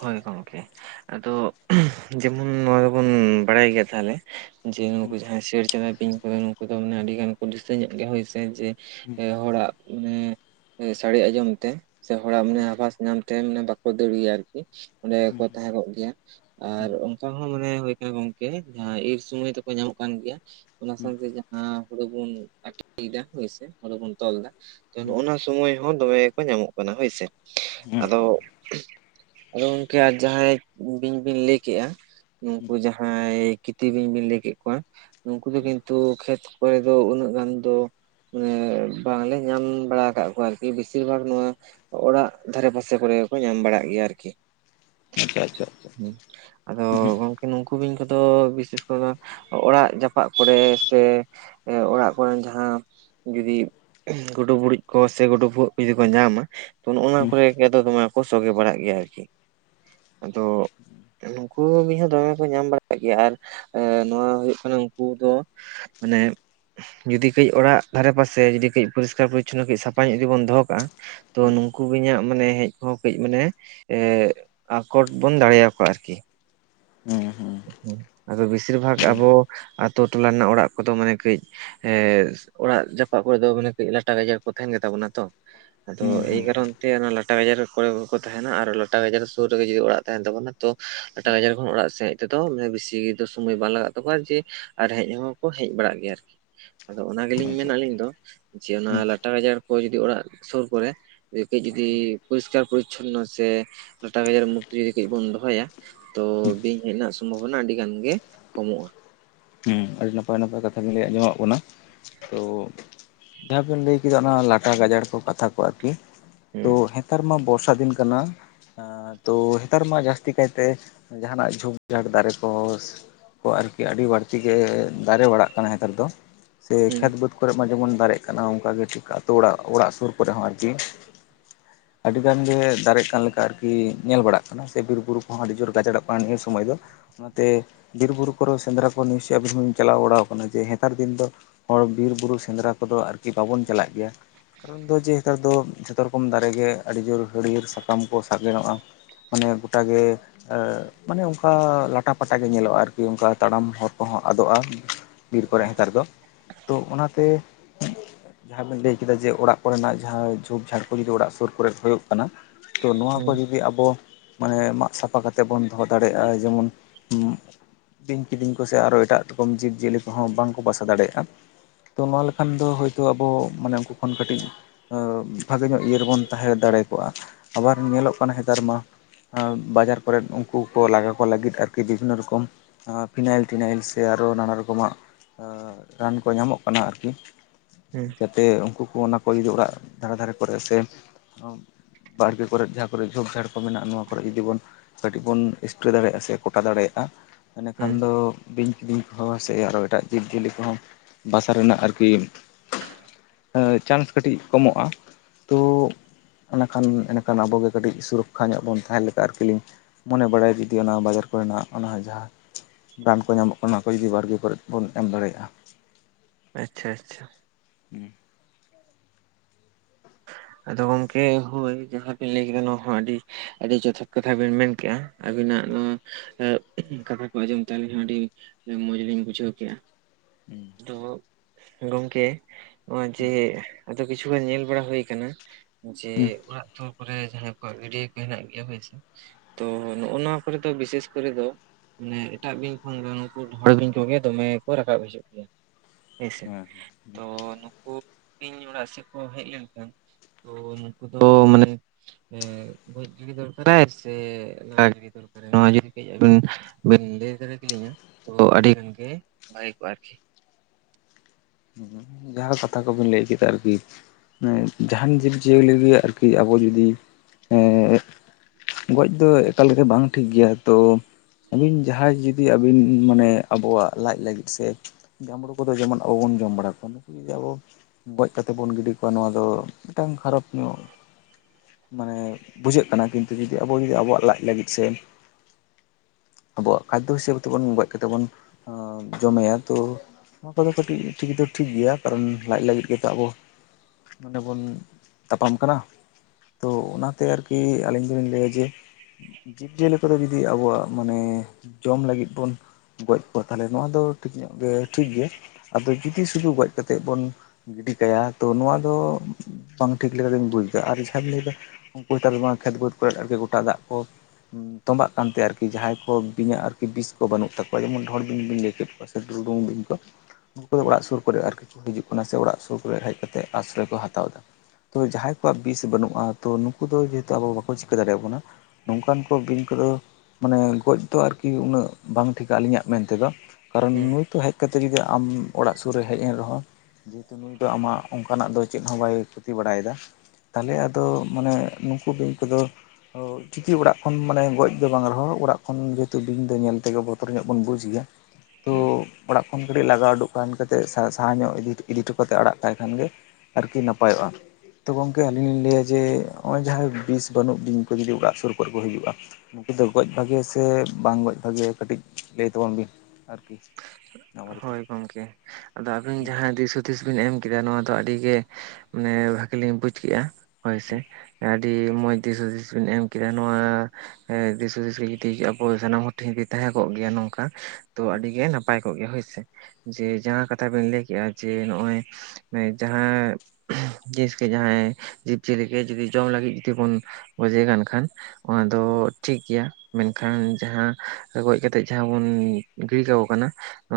ᱦᱳᱭ ᱜᱚᱝᱠᱮ ᱟᱫᱚ ᱡᱮᱢᱚᱱ ᱱᱚᱣ ᱵᱚᱱ ᱵᱟᱲᱟᱭ ᱜᱮᱭᱟ ᱛᱟᱦᱚᱞᱮ᱾ ᱡᱮ ᱱᱩᱠᱩ ᱡᱟᱦᱟᱸᱭ ᱥᱤᱭᱟᱹᱲ ᱪᱟᱟᱭ ᱵᱤᱧ ᱠᱚᱫᱚ ᱱᱩᱠᱩ ᱫᱚ ᱢᱟᱱᱮ ᱟᱹᱰᱤ ᱜᱟᱱ ᱠᱚ ᱰᱷᱤᱥᱟᱹ ᱧᱚᱜ ᱜᱮᱭᱟ ᱦᱳᱭᱥᱮ ᱡᱮ᱾ ᱦᱚᱲᱟᱜ ᱢᱟᱱᱮ ᱥᱟᱹᱲᱮ ᱟᱸᱡᱚᱢ ᱛᱮ ᱥᱮ ᱦᱚᱲᱟᱜ ᱢᱟᱱᱮ ᱟᱵᱷᱟᱥ ᱧᱟᱢᱼᱼ ᱵᱟᱠᱚ ᱫᱟᱹᱲ ᱜᱮᱭᱟ ᱟᱨᱠᱤ ᱚᱸᱰᱮ ᱠᱚ ᱛᱟᱦᱮᱸ ᱠᱚᱜ ᱜᱮᱭᱟ ᱟᱨᱼᱼ ᱛᱟᱦᱚᱸ ᱢᱟᱱᱮ ᱦᱳᱭ ᱠᱟᱱᱟ ᱜᱚᱝᱠᱮ ᱡᱟᱦᱟᱸ ᱤᱨ ᱥᱛᱢᱟᱹᱭ ᱫᱚᱠᱚ ᱧᱟᱢᱚᱜ ᱠᱟᱱ ᱜᱮᱭᱟ ᱚᱱᱟ ᱥᱟᱶᱛᱮ᱾ ᱟ ᱦᱩᱲᱩ ᱵᱩᱱ ᱟᱴᱤᱭᱫᱟ ᱦᱳᱭᱥᱮ ᱦᱩᱲᱩ ᱵᱚᱱ ᱛᱚᱞᱫᱟ ᱛᱚ ᱱᱝᱚᱱᱟ ᱥᱚᱢᱚᱭᱼᱼ ᱦᱚᱸ ᱫᱚᱢᱮ ᱠᱚ ᱧᱟᱢᱚᱜ ᱠᱟᱱᱟ ᱦᱳᱭᱥᱮ ᱟᱫᱚ ᱟᱫᱚ ᱜᱚᱝᱠᱮ ᱟᱨ ᱡᱟᱦᱟᱸᱭ ᱵᱤᱧ ᱵᱤᱱ ᱞᱟᱹᱭ ᱠᱮᱜᱼᱟ ᱱᱩᱠᱩ ᱡᱟᱦᱟᱸᱭ ᱠᱤᱛ ᱛᱤ ᱵᱤᱧ ᱵᱤᱱ ᱞᱟᱹᱭ ᱠᱮᱫ ᱠᱚᱣᱟ ᱱᱩᱠᱩ ᱫᱚ ᱠᱤᱱᱛᱩ ᱠᱷᱮᱛ ᱠᱚᱨᱮ ᱫᱚ ᱩᱱᱟᱹᱜ ᱜᱟᱱ ᱫᱚ ᱢᱟᱱᱮ ᱵᱟᱝᱞᱮ ᱧᱟᱢ ᱵᱟᱲᱟ ᱠᱟᱜ ᱠᱚᱣᱟ ᱟᱨ ᱠᱤ ᱵᱮᱥᱤᱨ ᱵᱷᱟᱜᱽ ᱱᱚᱣᱟ ᱚᱲᱟᱜ ᱫᱷᱟᱨᱮ ᱵᱟᱥᱮ ᱠᱚᱨᱮ ᱠᱚ ᱧᱟᱢ ᱵᱟᱲᱟᱜ ᱜᱮᱭᱟ ᱟᱨᱠᱤ ᱟᱪᱪᱷᱟ ᱟᱪᱪᱷᱟ ᱟᱪᱪᱷᱟ ᱟᱫᱚ ᱜᱚᱝᱠᱮ ᱱᱩᱠᱩ ᱵᱤᱧ ᱠᱚᱫᱚ ᱵᱤᱥᱮᱥ ᱠᱚᱨᱮ ᱚᱲᱟᱜ ᱡᱟᱯᱟᱜ ᱠᱚᱨᱮ ᱥᱮ ᱮ ᱚᱲᱟᱜ ᱠᱚᱨᱮᱱ ᱡᱟᱦᱟᱸ ᱡᱩᱫᱤ ᱜᱩᱰᱩ ᱵᱩᱲᱩᱡ ᱠᱚ ᱥᱮ ᱜᱩᱰᱩ ᱵᱷᱩᱜᱟᱹᱜ ᱠᱚ ᱡᱩᱫᱤ ᱠᱚ ᱧᱟᱢᱟ ᱛᱚ ᱱᱚᱜ-ᱱᱟ ᱠᱚᱨᱮ ᱜᱮ ᱟᱫᱚ ᱫᱚᱢᱮ ᱠᱚ ᱥᱚᱜᱮ ᱵᱟᱲᱟᱜ ᱜᱮᱭᱟ ᱟᱨᱠᱤ ᱾ ᱟᱫᱚ ᱱᱩᱠᱩ ᱵᱤᱧ ᱦᱚᱸ ᱫᱚᱢᱮ ᱠᱚ ᱧᱟᱢ ᱵᱟᱲᱟᱜ ᱜᱮᱭᱟ ᱟᱨ ᱱᱚᱣᱟ ᱦᱩᱭᱩᱜ ᱠᱟᱱᱟ ᱩᱱᱠᱩ ᱫᱚ ᱢᱟᱱᱮ ᱡᱩᱫᱤ ᱠᱟᱹᱡ ᱚᱲᱟᱜ ᱫᱷᱟᱨᱮ ᱯᱟᱥᱮ ᱡᱩᱫᱤ ᱠᱟᱹᱡ ᱯᱨᱤᱥᱠᱟᱨ ᱯᱚᱨᱤᱪᱷᱚᱱᱚ ᱠᱟᱹᱡ ᱥᱟᱯᱷᱟ ᱧᱚᱜ ᱡᱩᱫᱤ ᱵᱚᱱ ᱫᱚᱦᱚ ᱠᱟᱜ-ᱟ-ᱼ ᱛᱚ ᱱᱩᱠᱩ ᱵᱤᱧᱟᱜ ᱢᱟᱱᱮ ᱦᱮᱡ ᱦᱚᱸ ᱠᱟᱹᱡ ᱢᱟᱱᱮ ᱟᱠᱚᱴ ᱵᱚᱱ ᱫᱟᱲᱮᱭᱟᱠᱚᱣᱟ ᱟᱨᱠᱤ ᱾ ᱦᱩᱸ ᱦᱩᱸ ᱾ ᱟᱫᱚ ᱵᱮᱥᱤᱨ ᱵᱷᱟᱜᱽ ᱟᱵᱚ ᱟᱛᱩ ᱴᱚᱞᱟ ᱨᱮᱱᱟᱜ ᱚᱲᱟᱜ ᱠᱚᱫᱚ ᱢᱟᱱᱮ ᱠᱟᱹᱡ ᱮᱸ ᱚᱲᱟᱜ ᱡᱟᱯᱟᱜ ᱠᱚᱨᱮ ᱫᱚ ᱢᱟᱱᱮ ᱠᱟᱹᱡ ᱞᱟᱴᱟ ᱜᱟᱡᱟᱲ ᱠᱚ ᱛᱟᱦᱮᱱ ᱜᱮ ᱛᱟᱵᱚᱱᱟ ᱛᱚ ᱾ ᱟᱫᱚ ᱮᱭ ᱠᱟᱨᱚᱱ ᱛᱮ ᱚᱱᱟ ᱞᱟᱴᱟ ᱜᱟᱡᱟᱨ ᱠᱚᱨᱮ ᱠᱚ ᱛᱟᱦᱮᱸᱱᱟ ᱟᱨ ᱞᱟᱴᱟ ᱜᱟᱡᱟᱨ ᱥᱩᱨ ᱨᱮᱜᱮ ᱡᱩᱫᱤ ᱚᱲᱟᱜ ᱛᱟᱦᱮᱸᱱ ᱛᱟᱵᱚᱱᱟ ᱛᱚ ᱞᱟᱴᱟ ᱜᱟᱡᱟᱨ ᱠᱷᱚᱱ ᱚᱲᱟᱜ ᱥᱮᱫ ᱛᱮᱫᱚ ᱵᱮᱥᱤ ᱫᱚ ᱥᱚᱢᱚᱭ ᱵᱟᱝ ᱞᱟᱜᱟᱜ ᱛᱟᱠᱚᱣᱟ ᱡᱮ ᱟᱨ ᱦᱮᱡ ᱦᱚᱸᱠᱚ ᱦᱮᱡ ᱵᱟᱲᱟᱜ ᱜᱮᱭᱟ ᱟᱨᱠᱤ ᱾ ᱟᱫᱚ ᱚᱱᱟ ᱟᱪᱪᱷᱟ ᱜᱮᱞᱤᱧ ᱟᱪᱪᱷᱟ ᱢᱮᱱᱟ ᱟᱹᱞᱤᱧ ᱫᱚ ᱡᱮ ᱚᱱᱟ ᱞᱟᱴᱟ ᱜᱟᱡᱟᱲ ᱠᱚ ᱡᱩᱫᱤ ᱚᱲᱟᱜ ᱥᱩᱨ ᱠᱚᱨᱮ ᱠᱟᱹᱡ ᱡᱩᱫᱤ ᱯᱚᱨᱤᱥᱠᱟᱨ ᱯᱚᱨᱤᱪᱪᱷᱚᱱᱱᱚ ᱥᱮ ᱞᱟᱴᱟ ᱜᱟᱡᱟᱨ ᱢᱩᱠᱛᱤ ᱡᱩᱫᱤ ᱠᱟᱹᱡ ᱵᱚᱱ ᱫᱚᱦᱚᱭᱟ ᱾ ᱛᱚ ᱵᱤᱧ ᱦᱮᱡ ᱨᱮᱱᱟᱜ ᱥᱚᱢᱵᱷᱚᱵᱚᱱᱟ ᱟᱹᱰᱤᱜᱟᱱ ᱜᱮ ᱠᱚᱢᱚᱜ-ᱟ ᱾ ᱦᱮᱸ ᱟᱹᱰᱤ ᱱᱟᱯᱟᱭ ᱱᱟᱯᱟᱭ ᱠᱟᱛᱷᱟ ᱵᱤᱱ ᱞᱟᱹᱭ ᱟᱸᱡᱚᱢᱟᱜ ᱵᱚᱱᱟ ᱛᱚ ᱡᱟᱦᱟᱸ ᱵᱮᱱ ᱞᱟᱹᱭ ᱠᱮᱫᱟ ᱚᱱᱟ ᱞᱟᱴᱟ ᱜᱟᱡᱟᱲ ᱠᱚ ᱠᱟᱛᱷᱟ ᱠᱚ ᱟᱨᱠᱤ ᱦᱩᱸ ᱛᱚ ᱦᱮᱛᱟᱨ ᱢᱟ ᱵᱚᱨᱥᱟ ᱫᱤᱱ ᱠᱟᱱᱟ ᱛᱚ ᱱᱮᱛᱟᱨ ᱢᱟ ᱡᱟᱹᱥᱛᱤ ᱠᱟᱭᱛᱮ ᱡᱟᱦᱟᱸᱱᱟᱜ ᱡᱷᱩᱯ ᱡᱷᱟᱴ ᱫᱟᱨᱮ ᱠᱚ ᱠᱚ ᱟᱨᱠᱤ ᱟᱹᱰᱤ ᱵᱟᱹᱲᱛᱤ ᱜᱮ ᱫᱟᱨᱮ ᱵᱟᱲᱟᱜ ᱠᱟᱱᱟ ᱦᱮᱛᱟᱨ ᱫᱚ ᱥᱮ ᱦᱩᱸ ᱠᱷᱮᱛ ᱵᱟᱹᱫᱽ ᱠᱚᱨᱮ ᱢᱟ ᱡᱮᱢᱚᱱ ᱫᱟᱨᱮᱜ ᱠᱟᱱᱟ ᱚᱝᱠᱟ ᱜᱮ ᱴᱷᱤᱠ ᱟᱹᱛᱩ ᱚᱲᱟᱜ ᱚᱲᱟᱜ ᱥᱩᱨ ᱠᱚᱨᱮ ᱦᱚᱸ [unintelligible] [inaudible] ᱟᱹᱰᱤ ᱜᱟᱱ ᱜᱮ ᱫᱟᱨᱮᱜ ᱠᱟᱱ ᱞᱮᱠᱟ ᱟᱨᱠᱤ ᱧᱮᱞ ᱵᱟᱲᱟᱜ ᱠᱟᱱᱟ ᱥᱮ ᱵᱤᱨᱵᱩᱨᱩ ᱠᱚᱦᱚᱸ ᱟᱹᱰᱤ ᱡᱩᱨ ᱜᱟᱡᱟᱲᱚᱜ ᱠᱟᱱᱟ ᱱᱤᱭᱟᱹ ᱥᱚᱢᱚᱭ ᱫᱚ ᱾ ᱚᱱᱟᱛᱮ ᱵᱤᱨᱵᱩᱨᱩ ᱠᱚᱨᱮ ᱥᱮᱸᱫᱽᱨᱟ ᱠᱚ ᱱᱤᱥᱪᱚᱭ ᱟᱵᱤᱱ ᱦᱚᱸ ᱵᱤᱱ ᱪᱟᱞᱟᱣ ᱵᱟᱲᱟᱣ ᱠᱟᱱᱟ ᱡᱮ ᱦᱮᱛᱟᱨ ᱫᱤᱱ ᱫᱚ ᱦᱚᱲ ᱵᱤᱨ ᱵᱩᱨᱩ ᱥᱮᱸᱫᱽᱨᱟ ᱠᱚᱫᱚ ᱟᱨᱠᱤ ᱵᱟᱵᱚᱱ ᱪᱟᱞᱟᱜ ᱜᱮᱭᱟ ᱾ ᱠᱟᱨᱚᱱ ᱫᱚ ᱡᱮ ᱦᱮᱛᱟᱨ ᱫᱚ ᱡᱷᱚᱛᱚ ᱨᱚᱠᱚᱢ ᱫᱟᱨᱮᱜ ᱜᱮ ᱟᱹᱰᱤ ᱡᱩᱨ ᱦᱟᱹᱨᱭᱟᱹᱨ ᱥᱟᱠᱟᱢ ᱠᱚ ᱥᱟᱜᱮᱱᱚᱜ-ᱟ ᱾ ᱢᱟᱱᱮ ᱜᱚᱴᱟ ᱜᱮ ᱢᱟᱱᱮ ᱚᱝᱠᱟ ᱞᱟᱴᱟᱯᱟᱴᱟ ᱜᱮ ᱧᱮᱞᱚᱜ-ᱟ ᱟᱨᱠᱤ ᱚᱝᱠᱟ ᱛᱟᱲᱟᱢ ᱦᱚᱨ ᱠᱚᱦᱚᱸ ᱟᱫᱚᱜ-ᱟ ᱵᱤᱨ ᱠᱚᱨᱮᱜ ᱦᱮᱛᱟᱨ ᱫᱚ, ᱛᱚ ᱚᱱᱟᱛᱮ ᱡᱟᱦᱟᱸ ᱵᱤᱱ ᱞᱟᱹᱭ ᱠᱮᱫᱟ ᱡᱮ ᱚᱲᱟᱜ ᱠᱚᱨᱮᱱᱟᱜ ᱡᱟᱦᱟᱸ ᱡᱷᱩᱯ ᱡᱷᱟᱴ ᱠᱚ ᱡᱩᱫᱤ ᱚᱲᱟᱜ ᱥᱩᱨ ᱠᱚᱨᱮ ᱦᱩᱭᱩᱜ ᱠᱟᱱᱟ ᱛᱚ ᱱᱚᱣᱟ ᱠᱚ ᱦᱩᱸ ᱡᱩᱫᱤ ᱟᱵᱚ ᱢᱟᱱᱮ ᱢᱟᱜ ᱥᱟᱯᱷᱟ ᱠᱟᱛᱮ ᱵᱚᱱ ᱫᱚᱦᱚ ᱫᱟᱲᱮᱭᱟᱜ-ᱟ ᱡᱮᱢᱚᱱ ᱵᱤᱧ ᱠᱤᱫᱤᱧ ᱥᱮ ᱟᱨᱚ ᱮᱴᱟᱜ ᱨᱚᱠᱚᱢ ᱡᱤᱵᱽ ᱡᱤᱭᱟᱹᱞᱤ ᱠᱚᱦᱚᱸ ᱵᱟᱝᱠᱚ ᱵᱟᱥᱟ ᱫᱟᱲᱮᱭᱟᱜ-ᱟ ᱾ ᱛᱚ ᱱᱚᱣᱟ ᱞᱮᱠᱷᱟᱱ ᱫᱚ ᱦᱳᱭᱛᱳ ᱟᱵᱚ ᱢᱟᱱᱮ ᱩᱱᱠᱩ ᱠᱷᱚᱱ ᱠᱟᱹᱴᱤᱡ ᱵᱷᱟᱜᱮ ᱧᱚᱜ ᱤᱭᱟᱹ ᱨᱮᱵᱚᱱ ᱛᱟᱦᱮᱸ ᱫᱟᱲᱮ ᱠᱚᱜ-ᱟ ᱾ ᱟᱵᱟᱨ ᱧᱮᱞᱚᱜ ᱠᱟᱱᱟ ᱦᱮᱛᱟᱨ ᱢᱟ ᱵᱟᱡᱟᱨ ᱠᱚᱨᱮᱫ ᱩᱱᱠᱩ ᱠᱚ ᱞᱟᱜᱟ ᱠᱚ ᱞᱟᱹᱜᱤᱫ ᱟᱨᱠᱤ ᱵᱤᱵᱷᱤᱱᱱᱚ ᱨᱚᱠᱚᱢ ᱯᱷᱤᱱᱟᱭᱤᱞ ᱴᱤᱱᱟᱭᱤᱞ ᱥᱮ ᱟᱨᱚ ᱱᱟᱱᱟ ᱨᱚᱠᱚᱢᱟᱜ ᱨᱟᱱ ᱠᱚ ᱧᱟᱢᱚᱜ ᱠᱟᱱᱟ ᱟᱨᱠᱤ ᱾ ᱦᱩᱸ ᱡᱟᱛᱮ ᱩᱱᱠᱩ ᱠᱚ ᱚᱱᱟ ᱠᱚ ᱡᱩᱫᱤ ᱚᱲᱟᱜ ᱫᱷᱟᱨᱮ ᱫᱷᱟᱨᱮ ᱠᱚᱨᱮ ᱥᱮ ᱵᱟᱲᱜᱮ ᱠᱚᱨᱮᱫ ᱡᱟᱦᱟᱸ ᱠᱚᱨᱮᱜ ᱡᱷᱩᱯ ᱡᱷᱟᱲ ᱠᱚ ᱢᱮᱱᱟᱜ-ᱟ ᱱᱚᱣᱟ ᱠᱚᱨᱮᱫ ᱡᱩᱫᱤ ᱵᱚᱱ ᱠᱟᱹᱴᱤᱡ ᱵᱚᱱ ᱤᱥᱴᱟᱹ ᱫᱟᱲᱮᱭᱟᱜ-ᱟ ᱥᱮ ᱠᱚᱴᱟ ᱫᱟᱲᱮᱭᱟᱜ-ᱟ ᱠᱷᱟᱱ ᱦᱩᱸ ᱫᱚ ᱵᱤᱧ ᱠᱤᱫᱤᱧ ᱠᱚᱦᱚᱸ ᱥᱮ ᱟᱨᱚ ᱮᱴᱟᱜ ᱡᱤᱵᱽ ᱡᱤᱭᱟᱹᱞᱤ ᱠᱚᱦᱚᱸ ᱵᱟᱥᱟ ᱨᱮᱱᱟᱜ ᱟᱨᱠᱤ ᱪᱟᱱᱥ ᱠᱟᱹᱴᱤᱡ ᱠᱚᱢᱚᱜ-ᱟ ᱛᱳᱻ ᱤᱱᱟᱹ ᱠᱷᱟᱱ ᱮᱸᱰᱮᱠᱷᱟᱱ ᱟᱵᱚᱜᱮ ᱠᱟᱹᱴᱤᱡ ᱥᱩᱨᱚᱠᱠᱷᱟ ᱧᱚᱜ ᱵᱚᱱ ᱛᱟᱦᱮᱸ ᱞᱮᱠᱟ ᱟᱨᱠᱤ ᱢᱚᱱᱮ ᱵᱟᱲᱟᱭ ᱤᱫᱤᱜ ᱛᱮᱜᱤ ᱚᱱᱟ ᱵᱟᱡᱟᱨ ᱠᱚ ᱨᱮᱱᱟᱜ ᱚᱱᱟ ᱡᱟᱦᱟᱸ ᱨᱟᱱ ᱠᱚ ᱧᱟᱢᱚᱜ ᱠᱟᱱᱟ, ᱚᱠᱚᱭ ᱡᱩᱫᱤ ᱵᱟᱲᱜᱮ ᱠᱚᱨᱮᱫ ᱵᱚᱱ ᱮᱢ ᱫᱟᱲᱮᱭᱟᱜ-ᱟ᱾ ᱟᱪᱪᱷᱟ ᱟᱪᱪᱷᱟ ᱟᱫᱚ ᱜᱚᱝᱠᱮ ᱦᱳᱭ, ᱡᱟᱦᱟᱸ ᱵᱤᱱ ᱞᱟᱹᱭ ᱠᱮᱫᱟ ᱱᱚᱣᱟ ᱦᱚᱸ ᱟᱹᱰᱤ ᱟᱹᱰᱤ ᱡᱚᱛᱷᱟᱛ ᱠᱟᱛᱷᱟ ᱵᱤᱱ ᱢᱮᱱᱠᱮᱜ-ᱟ, ᱟᱹᱵᱤᱱᱟᱜ ᱱᱚᱣᱟ ᱠᱟᱛᱷᱟ ᱠᱚ ᱟᱸᱡᱚᱢ ᱛᱮ ᱟᱹᱞᱤᱧ ᱦᱚᱸ ᱟᱹᱰᱤ ᱢᱚᱡᱽ ᱞᱤᱧ ᱵᱩᱡᱷᱟᱹᱣ ᱠᱮᱜ-ᱟ᱾ [inaudible] ᱛᱚ ᱜᱚᱝᱠᱮ, ᱱᱚᱜ-ᱚᱭ ᱡᱮ ᱟᱫᱚ ᱠᱤᱪᱷᱩ ᱜᱟᱱ ᱧᱮᱞ ᱵᱟᱲᱟ ᱦᱳᱭ ᱟᱠᱟᱱᱟ, ᱡᱮ [inaudible] ᱯᱚᱨᱮ ᱡᱟᱦᱟᱸᱭ ᱠᱚᱣᱟᱜ ᱜᱟᱹᱰᱭᱟᱹ ᱠᱚ ᱦᱮᱱᱟᱜ ᱜᱮᱭᱟ ᱦᱳᱭ ᱥᱮ, ᱛᱚ ᱱᱚᱜ-ᱚ ᱱᱚᱣᱟ ᱠᱚᱨᱮ ᱫᱚ ᱵᱤᱥᱮᱥ ᱠᱚᱨᱮ ᱫᱚ ᱢᱟᱱᱮ ᱮᱴᱟᱜ ᱵᱤᱧ ᱠᱷᱚᱱ ᱫᱚ, ᱱᱩᱠᱩ ᱰᱷᱚᱲ ᱵᱤᱧ ᱠᱚᱜᱮ ᱫᱚᱢᱮ ᱠᱚ ᱨᱟᱠᱟᱵ ᱦᱤᱡᱩᱜ ᱦᱮᱸ ᱥᱮ ᱛᱚ ᱱᱩᱠᱩ ᱵᱤᱧ ᱚᱲᱟᱜ ᱥᱮᱫ ᱠᱚ ᱦᱮᱡ ᱞᱮᱱᱠᱷᱟᱱ ᱛᱚ ᱱᱩᱠᱩ ᱫᱚ ᱢᱟᱱᱮ ᱜᱚᱡ ᱜᱤᱲᱤ ᱫᱚᱨᱠᱟᱨ ᱥᱮ [unintelligible] ᱫᱚᱨᱠᱟᱨ ᱱᱚᱣᱟ ᱡᱩᱫᱤ ᱠᱟᱹᱡ ᱟᱵᱤᱱ ᱵᱤᱱ ᱞᱟᱹᱭ ᱫᱟᱲᱮ ᱠᱤᱞᱤᱧᱟ [unintelligible] ᱛᱚ ᱟᱹᱰᱤ ᱜᱟᱱ ᱜᱮ ᱵᱷᱟᱜᱮ ᱠᱚᱜ-ᱟ, ᱟᱨᱠᱤ ᱡᱟᱦᱟᱸ ᱠᱟᱛᱷᱟ ᱠᱚ ᱵᱤᱱ ᱞᱟᱹᱭ ᱠᱮᱫᱟ, ᱟᱨᱠᱤ ᱡᱟᱦᱟᱸᱱ ᱡᱤᱵᱽ ᱡᱤᱭᱟᱹᱞᱤ ᱟᱨᱠᱤ ᱟᱵᱚ ᱡᱩᱫᱤ ᱮᱻ ᱜᱚᱡ ᱫᱚ ᱮᱠᱟᱞ ᱜᱮ ᱵᱟᱝ ᱴᱷᱤᱠ ᱜᱮᱭᱟ, ᱛᱚ ᱟᱹᱵᱤᱱ ᱡᱟᱦᱟᱸᱭ ᱡᱩᱫᱤ ᱟᱹᱵᱤᱱ ᱢᱟᱱᱮ ᱟᱵᱚᱣᱟᱜ ᱞᱟᱡ ᱞᱟᱹᱜᱤᱫ ᱥᱮ ᱡᱟᱢᱲᱳ ᱠᱚᱫᱚ ᱡᱮᱢᱚᱱ ᱟᱵᱚ ᱵᱚᱱ ᱡᱚᱢ ᱵᱟᱲᱟ ᱠᱚᱣᱟ, ᱱᱩᱠᱩ ᱡᱩᱫᱤ ᱟᱵᱚ ᱜᱚᱡ ᱠᱟᱛᱮ ᱵᱚᱱ ᱜᱤᱰᱤ ᱠᱚᱣᱟ, ᱱᱚᱣᱟ ᱫᱚ ᱢᱤᱫᱴᱟᱝ ᱠᱷᱟᱨᱟᱯ ᱧᱚᱜ ᱢᱟᱱᱮ ᱵᱩᱡᱷᱟᱹᱜ ᱠᱟᱱᱟ ᱠᱤᱱᱛᱩ ᱡᱫᱤ ᱟᱵᱚ ᱡᱩᱫᱤ ᱟᱵᱚᱣᱟᱜ ᱞᱟᱡ ᱞᱟᱹᱜᱤᱫ ᱥᱮ ᱟᱵᱚᱣᱟᱜ ᱠᱷᱟᱫᱚ ᱦᱤᱥᱟᱹᱵ ᱛᱮᱵᱚᱱ ᱜᱚᱡ ᱠᱟᱛᱮ ᱵᱚᱱ ᱡᱚᱢᱮᱭᱟ ᱛᱚ ᱱᱚᱣᱟ ᱠᱚᱫᱚ ᱴᱷᱤᱠ ᱴᱷᱤᱠ ᱜᱮᱭᱟ, ᱠᱟᱨᱚᱱ ᱞᱟᱡ ᱞᱟᱜᱤᱫ ᱜᱮᱛᱚ ᱟᱵᱚ ᱢᱟᱱᱮ ᱵᱚᱱ ᱛᱟᱯᱟᱢ ᱠᱟᱱᱟ, ᱛᱚ ᱚᱱᱟ ᱛᱮ ᱟᱨᱠᱤ ᱟᱹᱞᱤᱧ ᱫᱚᱞᱤᱧ ᱞᱟᱹᱭᱟ ᱡᱮ ᱡᱤᱵᱽ-ᱡᱤᱭᱟᱹᱞᱤ ᱠᱚᱫᱚ ᱡᱩᱫᱤ ᱟᱵᱚᱣᱟᱜ ᱢᱟᱱᱮ ᱡᱚᱢ ᱞᱟᱹᱜᱤᱫ ᱵᱚᱱ ᱜᱚᱡ ᱠᱚᱣᱟ ᱛᱟᱦᱞᱮ ᱱᱚᱣᱟ ᱫᱚ ᱴᱷᱤᱠ ᱧᱚᱜ ᱜᱮ ᱴᱷᱤᱠ ᱜᱮᱭᱟ, ᱟᱫᱚ ᱡᱩᱫᱤ ᱥᱩᱫᱷᱩ ᱜᱚᱡ ᱠᱟᱛᱮᱫ ᱵᱚᱱ ᱜᱤᱰᱤ ᱠᱟᱭᱟ ᱛᱚ ᱱᱚᱣᱟ ᱫᱚ ᱵᱟᱝ ᱴᱷᱤᱠ ᱞᱮᱠᱟᱜᱤᱧ ᱵᱩᱡ ᱫᱟ, ᱟᱨ ᱡᱟᱦᱟᱸᱢ ᱞᱟᱹᱭ ᱫᱟ ᱩᱱᱠᱩ ᱦᱮᱸᱛᱟᱨ ᱢᱟ ᱠᱷᱮᱛᱽ ᱵᱟᱹᱫᱽ ᱠᱚᱨᱮᱫ ᱟᱨᱠᱤ ᱜᱚᱴᱟ ᱫᱟᱜ ᱠᱚ ᱛᱚᱸᱵᱟᱜ ᱠᱟᱱ ᱛᱮ ᱟᱨᱠᱤ ᱡᱟᱦᱟᱸᱭ ᱠᱚ ᱵᱤᱧᱟᱜ ᱵᱤᱥ ᱠᱚ ᱵᱟᱹᱱᱩᱜ ᱛᱟᱠᱚᱣᱟ, ᱡᱮᱢᱚᱱ ᱰᱷᱚᱸᱲ ᱵᱤᱧ ᱵᱤᱱ ᱞᱟᱹᱭ ᱠᱮᱫ ᱠᱚᱣᱟ ᱥᱮ ᱰᱩᱞᱩᱰᱩᱝ ᱵᱤᱧ ᱠᱚ, ᱱᱩᱠᱩ ᱫᱚ ᱦᱮᱸ ᱚᱲᱟᱜ ᱥᱩᱨ ᱠᱚᱨᱮ [inaudible] ᱦᱤᱡᱩᱜ ᱠᱟᱱᱟ ᱥᱮ ᱚᱲᱟᱜ ᱥᱳᱨ ᱠᱚᱨᱮ ᱦᱮᱡ ᱠᱟᱛᱮᱜ ᱟᱥᱨᱚᱭ ᱠᱚ ᱦᱟᱛᱟᱣ ᱫᱟ᱾ ᱛᱚ ᱡᱟᱦᱟᱸᱭ ᱠᱚᱣᱟᱜ ᱵᱤᱥ ᱵᱟᱹᱱᱩᱜᱼᱟ, ᱛᱚ ᱱᱩᱠᱩ ᱫᱚ ᱡᱮᱦᱮᱛᱩ ᱟᱵᱚ ᱫᱚ ᱵᱟᱠᱚ ᱪᱤᱠᱟᱹ ᱫᱟᱲᱮᱭᱟ ᱵᱚᱱᱟ, ᱱᱚᱝᱠᱟᱱ ᱠᱚ ᱵᱤᱧ ᱠᱚᱫᱚ ᱢᱟᱱᱮ ᱜᱚᱡ ᱫᱚ ᱟᱨᱠᱤ ᱩᱱᱟᱹᱜ ᱵᱟᱝ ᱴᱷᱤᱠ-ᱟ ᱟᱹᱞᱤᱧᱟᱜ ᱢᱮᱱ ᱛᱮᱫᱚ᱾ ᱠᱟᱨᱚᱱ ᱦᱮᱸ ᱱᱩᱭ ᱛᱚ ᱦᱮᱡ ᱠᱟᱛᱮᱜ ᱡᱚᱫᱤ ᱟᱢ ᱚᱲᱟᱜ ᱥᱩᱨ ᱨᱮ ᱦᱮᱡ ᱮᱱ ᱨᱮᱦᱚᱸ, ᱡᱮᱦᱮᱛᱩ ᱱᱩᱭ ᱫᱚ ᱟᱢᱟᱜ ᱚᱱᱠᱟᱱᱟᱜ ᱫᱚ ᱪᱮᱫ ᱦᱚᱸ ᱵᱟᱭ ᱠᱷᱩᱛᱤ ᱵᱟᱲᱟᱭ ᱫᱟ, ᱛᱟᱦᱚᱞᱮ ᱟᱫᱚ ᱢᱟᱱᱮ ᱱᱩᱠᱩ ᱵᱤᱧ ᱠᱚᱫᱚ ᱪᱤᱛᱤ ᱚᱲᱟᱜ ᱠᱷᱚᱱ ᱢᱟᱱᱮ ᱜᱚᱡ ᱫᱚ ᱵᱟᱝ ᱨᱮᱦᱚᱸ, ᱚᱲᱟᱜ ᱠᱷᱚᱱ ᱡᱮᱦᱮᱛᱩ ᱵᱤᱧ ᱫᱚ ᱧᱮᱞ ᱛᱮᱜᱮ ᱵᱚᱛᱚᱨ ᱧᱚᱜ ᱵᱚᱱ ᱵᱩᱡ ᱜᱮᱭᱟ᱾ ᱛᱚ ᱦᱮᱸ ᱚᱲᱟᱜ ᱠᱷᱚᱱ ᱠᱟᱹᱴᱤᱡ ᱞᱟᱜᱟ ᱩᱰᱩᱜ, ᱠᱟᱛᱮᱜ ᱥᱟ ᱥᱟᱦᱟ ᱧᱚᱜ ᱤᱫᱤ -ᱤᱫᱤ ᱦᱚᱴᱚ ᱠᱟᱛᱮᱫ ᱟᱲᱟᱜ ᱠᱷᱟᱱ ᱜᱮ, ᱟᱨᱠᱤ ᱱᱟᱯᱟᱭᱚᱜᱼᱟ᱾ ᱛᱚ ᱜᱚᱝᱠᱮ ᱟᱹᱞᱤᱧ ᱞᱤᱧ ᱞᱟᱹᱭᱟ ᱡᱮ ᱦᱚᱜ-ᱚᱭ ᱡᱟᱦᱟᱸᱭ ᱵᱤᱥ ᱵᱟᱹᱱᱩᱜ ᱵᱤᱧ ᱠᱚ ᱡᱩᱫᱤ ᱚᱲᱟᱜ ᱥᱳᱨ ᱠᱚᱨᱮ ᱠᱚ ᱦᱤᱡᱩᱜ-ᱟ, ᱩᱱᱩᱠᱩ ᱫᱚ ᱜᱚᱡ ᱵᱷᱟᱜᱮᱭᱟ ᱥᱮ ᱵᱟᱝ ᱜᱚᱡ ᱵᱷᱟᱜᱮᱭᱟ ᱠᱟᱹᱴᱤᱡ ᱞᱟᱹᱭ ᱛᱟᱵᱚᱱ ᱵᱤᱱ? [inaudible] ᱜᱚᱝᱠᱮ, ᱟᱫᱚ ᱟᱹᱵᱤᱱ ᱡᱟᱦᱟᱸᱭ ᱫᱤᱥ ᱦᱩᱫ ᱦᱩᱫᱤᱥ ᱵᱤᱱ ᱮᱢ ᱠᱮᱫᱟ ᱱᱚᱭᱟ ᱫᱚ ᱟᱹᱰᱤ ᱜᱮ, ᱢᱟᱱᱮ ᱵᱷᱟᱜᱮ ᱞᱤᱧ ᱵᱩᱡ ᱠᱮᱫ-ᱟ ᱦᱳᱭ ᱥᱮ᱾ ᱟᱹᱰᱤ ᱢᱚᱸᱡᱽ ᱫᱤᱥ ᱦᱩᱫᱤᱥ ᱵᱤᱱ ᱮᱢ ᱠᱮᱫᱟ ᱱᱚᱣᱟ ᱮ ᱫᱤᱥ ᱦᱩᱫᱤᱥ ᱜᱮ ᱡᱩᱫᱤ ᱦᱤᱡᱩᱜ-ᱟ ᱟᱵᱚ ᱥᱟᱱᱟᱢ ᱦᱚᱲ ᱴᱷᱮᱱ ᱡᱩᱫᱤ ᱛᱟᱦᱮᱸ ᱠᱚᱜ ᱜᱮᱭᱟ ᱱᱚᱝᱠᱟ᱾ ᱛᱚ ᱟᱹᱰᱤᱜᱮ ᱱᱟᱯᱟᱭ ᱠᱚᱜ-ᱟ᱾ ᱠᱟᱜ ᱜᱮᱭᱟ ᱦᱳᱭᱥᱮ᱾ ᱡᱮ ᱡᱟᱦᱟ ᱠᱟᱛᱷᱟ ᱵᱤᱱ ᱞᱟᱹᱭ ᱠᱮᱫ-ᱟ ᱡᱮ ᱱᱚᱜ-ᱚᱭ ᱡᱟᱦᱟᱸ, ᱡᱤᱱᱤᱥᱜᱮ ᱡᱟᱦᱟᱸᱭ ᱡᱤᱵ-ᱡᱤᱭᱟᱹᱞᱤ ᱜᱮ ᱡᱩᱫᱤ ᱡᱚᱢ ᱞᱟᱹᱜᱤᱫ ᱡᱩᱫᱤ ᱵᱚᱱ ᱜᱚᱡᱮ ᱠᱟᱱ ᱠᱷᱟᱱ ᱚᱱᱟ ᱫᱚ ᱴᱷᱤᱜ ᱜᱮᱭᱟ᱾ ᱢᱮᱱᱠᱷᱟᱱ ᱡᱟᱦᱟᱸ ᱜᱚᱡ ᱠᱟᱛᱮᱜ ᱡᱟᱦᱟᱸ ᱵᱚᱱ ᱜᱤᱲᱤ ᱠᱟᱠᱚ ᱠᱟᱱᱟ᱾ ᱱᱚᱣᱟ ᱠᱚ